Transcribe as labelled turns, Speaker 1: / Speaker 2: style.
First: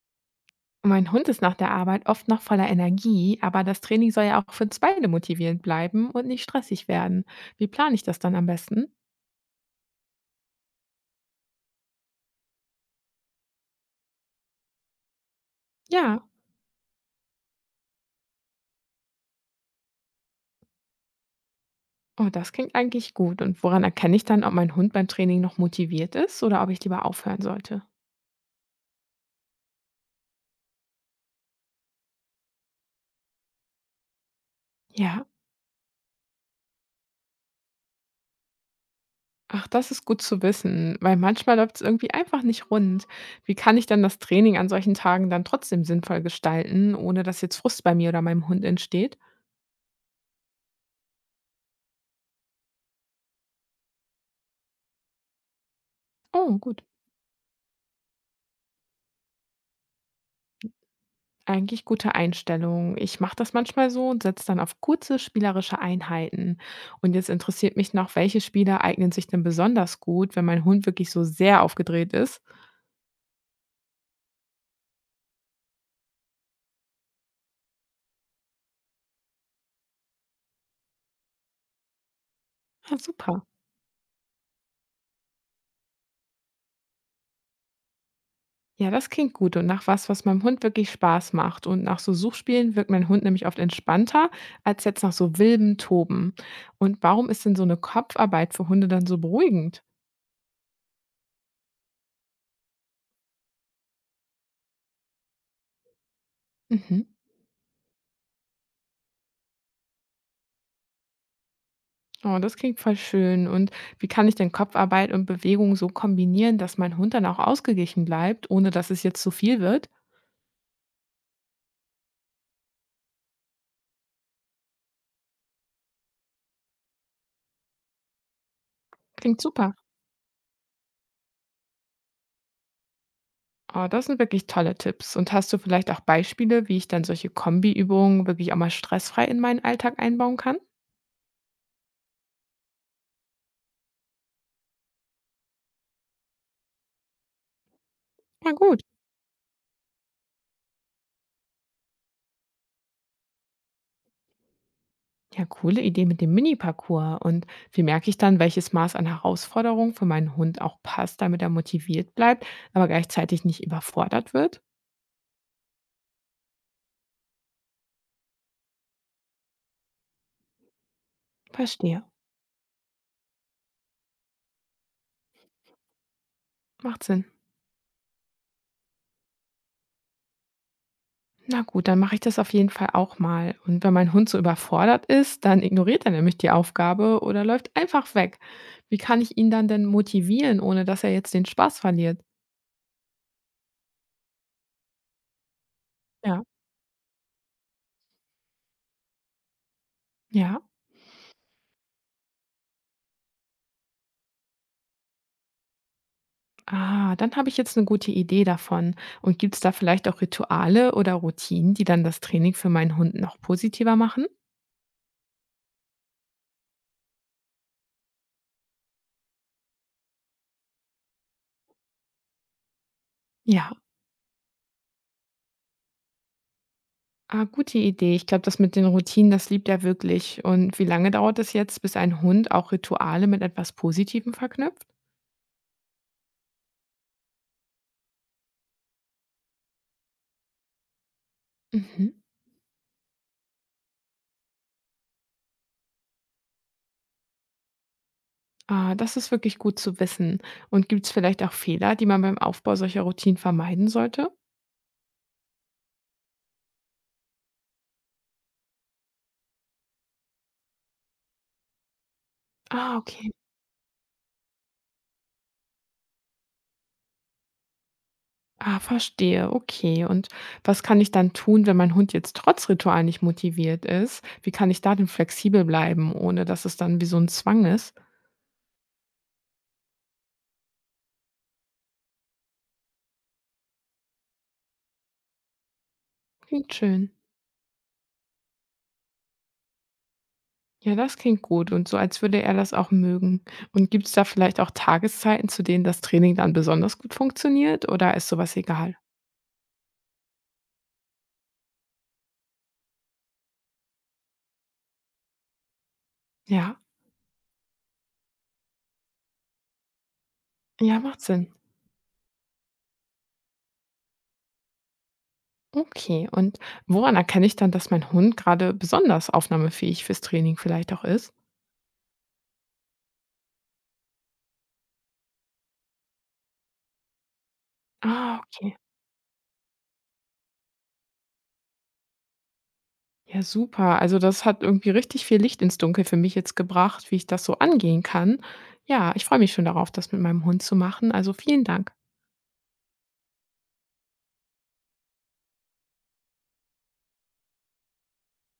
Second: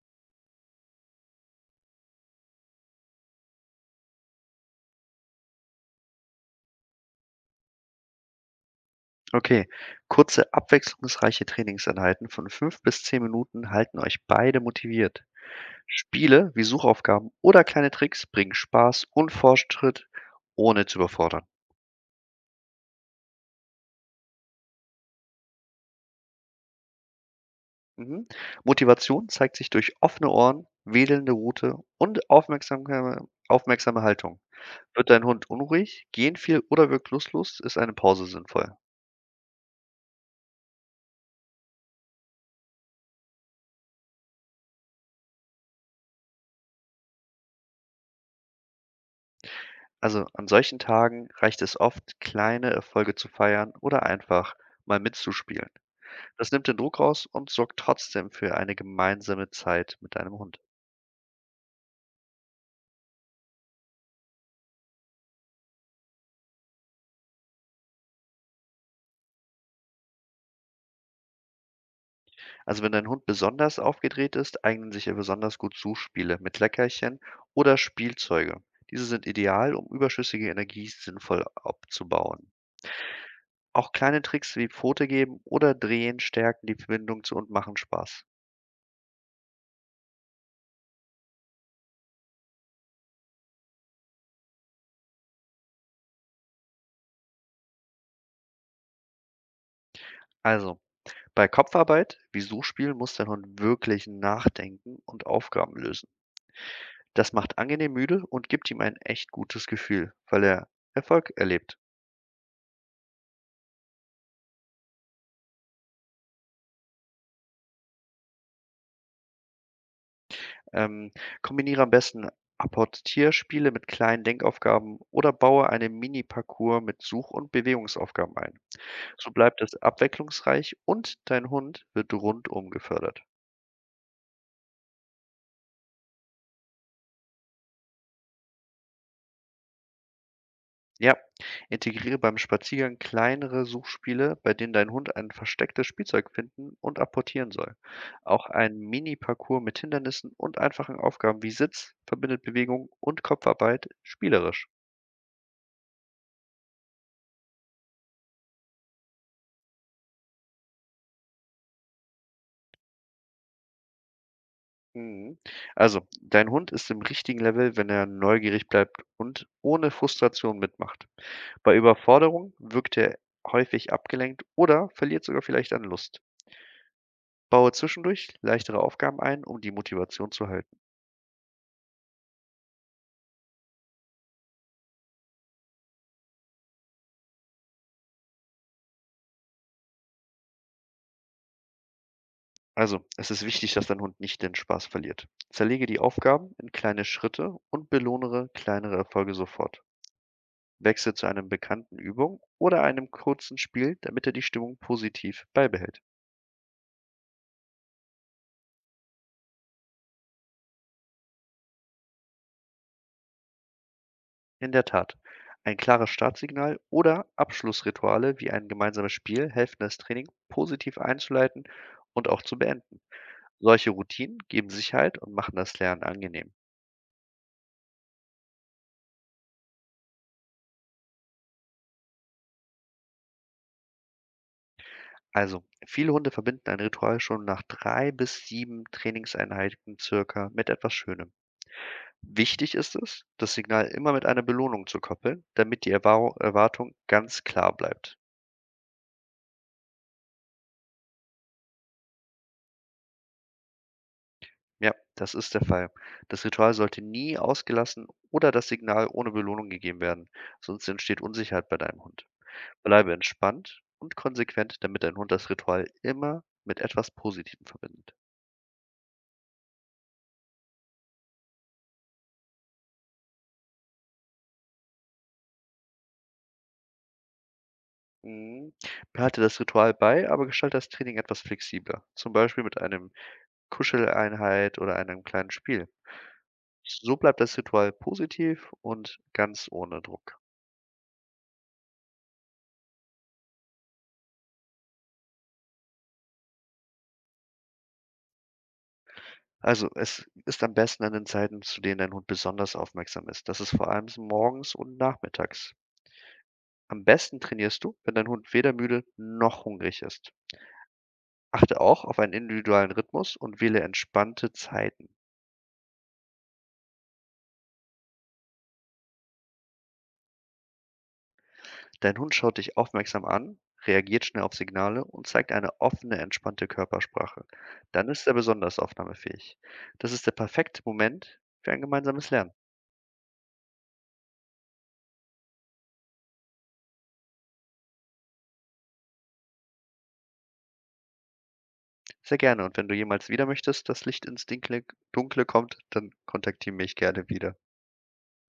Speaker 1: Mein Hund ist nach der Arbeit oft noch voller Energie, aber das Training soll ja auch für uns beide motivierend bleiben und nicht stressig werden. Wie plane ich das dann am besten?
Speaker 2: Okay, kurze, abwechslungsreiche Trainingseinheiten von 5 bis 10 Minuten halten euch beide motiviert.
Speaker 1: Ja,
Speaker 2: Spiele wie Suchaufgaben oder kleine Tricks bringen Spaß und Fortschritt, ohne zu überfordern.
Speaker 1: oh, das klingt eigentlich gut. Und woran erkenne ich dann, ob mein Hund beim Training noch motiviert ist oder ob ich lieber aufhören sollte?
Speaker 2: Mhm. Motivation zeigt sich durch offene Ohren, wedelnde Rute und aufmerksame Haltung. Wird dein
Speaker 1: Ja,
Speaker 2: Hund unruhig, gehen viel oder wirkt lustlos, ist eine Pause sinnvoll.
Speaker 1: ach, das ist gut zu wissen, weil manchmal läuft es irgendwie einfach nicht rund. Wie kann ich dann das Training an solchen Tagen dann trotzdem sinnvoll gestalten, ohne dass jetzt Frust bei mir oder meinem Hund entsteht?
Speaker 2: Also an solchen Tagen reicht es oft, kleine Erfolge zu feiern oder einfach mal mitzuspielen. Das
Speaker 1: Oh,
Speaker 2: nimmt den
Speaker 1: gut.
Speaker 2: Druck raus und sorgt trotzdem für eine gemeinsame Zeit mit deinem Hund.
Speaker 1: Eigentlich gute Einstellung. Ich mache das manchmal so und setze dann auf kurze spielerische Einheiten. Und jetzt interessiert mich noch, welche Spiele eignen sich denn besonders gut, wenn mein Hund wirklich so sehr aufgedreht ist?
Speaker 2: Also wenn dein Hund besonders aufgedreht ist, eignen sich ihr besonders gut Suchspiele mit Leckerchen oder Spielzeuge. Diese sind ideal, um überschüssige Energie sinnvoll abzubauen.
Speaker 1: Ah, super.
Speaker 2: Auch kleine Tricks wie Pfote geben oder drehen stärken die Verbindung zu und machen Spaß.
Speaker 1: Ja, das klingt gut und nach was, was meinem Hund wirklich Spaß macht. Und nach so Suchspielen wirkt mein Hund nämlich oft entspannter als jetzt nach so wildem Toben. Und warum ist denn so eine Kopfarbeit für Hunde dann so beruhigend?
Speaker 2: Also, bei Kopfarbeit wie Suchspiel muss dein Hund wirklich nachdenken und Aufgaben lösen.
Speaker 1: Mhm.
Speaker 2: Das macht angenehm müde und gibt ihm ein echt gutes Gefühl, weil er Erfolg erlebt.
Speaker 1: Oh, das klingt voll schön. Und wie kann ich denn Kopfarbeit und Bewegung so kombinieren, dass mein Hund dann auch ausgeglichen bleibt, ohne dass es jetzt zu viel wird?
Speaker 2: Ähm, Kombiniere am besten Apportierspiele mit kleinen Denkaufgaben oder baue einen Mini-Parcours mit Such- und Bewegungsaufgaben ein. So
Speaker 1: Klingt
Speaker 2: bleibt
Speaker 1: super.
Speaker 2: es abwechslungsreich und dein Hund wird rundum gefördert.
Speaker 1: Oh, das sind wirklich tolle Tipps. Und hast du vielleicht auch Beispiele, wie ich dann solche Kombiübungen wirklich auch mal stressfrei in meinen Alltag einbauen kann?
Speaker 2: Ja, integriere beim Spaziergang kleinere Suchspiele, bei denen dein Hund ein verstecktes Spielzeug finden und apportieren soll. Auch
Speaker 1: Na
Speaker 2: ein
Speaker 1: gut.
Speaker 2: Mini-Parcours mit Hindernissen und einfachen Aufgaben wie Sitz verbindet Bewegung und Kopfarbeit spielerisch.
Speaker 1: Ja, coole Idee mit dem Mini-Parcours. Und wie merke ich dann, welches Maß an Herausforderung für meinen Hund auch passt, damit er motiviert bleibt, aber gleichzeitig nicht überfordert wird?
Speaker 2: Mhm. Also, dein Hund ist im richtigen Level, wenn er neugierig bleibt und ohne Frustration mitmacht. Bei
Speaker 1: Verstehe.
Speaker 2: Überforderung wirkt er häufig abgelenkt oder verliert sogar vielleicht an Lust.
Speaker 1: Macht Sinn.
Speaker 2: Baue zwischendurch leichtere Aufgaben ein, um die Motivation zu halten.
Speaker 1: Na gut, dann mache ich das auf jeden Fall auch mal. Und wenn mein Hund so überfordert ist, dann ignoriert er nämlich die Aufgabe oder läuft einfach weg. Wie kann ich ihn dann denn motivieren, ohne dass er jetzt den Spaß verliert?
Speaker 2: Also, es ist wichtig, dass dein Hund nicht den Spaß verliert. Zerlege die
Speaker 1: Ja.
Speaker 2: Aufgaben in kleine Schritte und belohne kleinere Erfolge sofort.
Speaker 1: Ja.
Speaker 2: Wechsle zu einer bekannten Übung oder einem kurzen Spiel, damit er die Stimmung positiv beibehält.
Speaker 1: Ah, dann habe ich jetzt eine gute Idee davon. Und gibt es da vielleicht auch Rituale oder Routinen, die dann das Training für meinen Hund noch positiver machen?
Speaker 2: In der Tat. Ein klares Startsignal oder Abschlussrituale wie ein gemeinsames Spiel helfen das Training positiv einzuleiten und auch zu beenden.
Speaker 1: Ja.
Speaker 2: Solche Routinen geben Sicherheit und machen das Lernen angenehm.
Speaker 1: Ah, gute Idee. Ich glaube, das mit den Routinen, das liebt er wirklich. Und wie lange dauert es jetzt, bis ein Hund auch Rituale mit etwas Positivem verknüpft?
Speaker 2: Also, viele Hunde verbinden ein Ritual schon nach 3 bis 7 Trainingseinheiten circa mit etwas Schönem.
Speaker 1: Mhm.
Speaker 2: Wichtig ist es, das Signal immer mit einer Belohnung zu koppeln, damit die Erwartung ganz klar bleibt.
Speaker 1: Ah, das ist wirklich gut zu wissen. Und gibt es vielleicht auch Fehler, die man beim Aufbau solcher Routinen vermeiden sollte?
Speaker 2: Ja, das ist der Fall. Das Ritual sollte nie ausgelassen oder das Signal ohne Belohnung gegeben werden, sonst entsteht Unsicherheit bei deinem Hund.
Speaker 1: Ah,
Speaker 2: Bleibe
Speaker 1: okay.
Speaker 2: entspannt und konsequent, damit dein Hund das Ritual immer mit etwas Positivem verbindet.
Speaker 1: Ah, verstehe. Okay. Und was kann ich dann tun, wenn mein Hund jetzt trotz Ritual nicht motiviert ist? Wie kann ich da denn flexibel bleiben, ohne dass es dann wie so ein Zwang ist?
Speaker 2: Mhm. Behalte das Ritual bei, aber gestalte das Training etwas flexibler, zum Beispiel mit einem Kuscheleinheit oder einem kleinen Spiel.
Speaker 1: Klingt schön.
Speaker 2: So bleibt das Ritual positiv und ganz ohne Druck.
Speaker 1: Ja, das klingt gut und so, als würde er das auch mögen. Und gibt es da vielleicht auch Tageszeiten, zu denen das Training dann besonders gut funktioniert oder ist sowas egal?
Speaker 2: Also, es ist am besten an den Zeiten, zu denen dein Hund besonders aufmerksam ist. Das ist vor allem s morgens und nachmittags.
Speaker 1: Ja.
Speaker 2: Am besten trainierst du, wenn dein Hund weder müde noch hungrig ist.
Speaker 1: Ja, macht Sinn.
Speaker 2: Achte auch auf einen individuellen Rhythmus und wähle entspannte Zeiten.
Speaker 1: Okay, und woran erkenne ich dann, dass mein Hund gerade besonders aufnahmefähig fürs Training vielleicht auch ist?
Speaker 2: Dein Hund schaut dich aufmerksam an, reagiert schnell auf Signale und zeigt eine offene, entspannte Körpersprache. Dann ist er
Speaker 1: Ah,
Speaker 2: besonders
Speaker 1: okay.
Speaker 2: aufnahmefähig. Das ist der perfekte Moment für ein gemeinsames Lernen.
Speaker 1: Ja, super. Also das hat irgendwie richtig viel Licht ins Dunkel für mich jetzt gebracht, wie ich das so angehen kann. Ja, ich freue mich schon darauf, das mit meinem Hund zu machen. Also vielen Dank.
Speaker 2: Sehr gerne, und wenn du jemals wieder möchtest, dass Licht ins Dinkle Dunkle kommt, dann kontaktiere mich gerne wieder.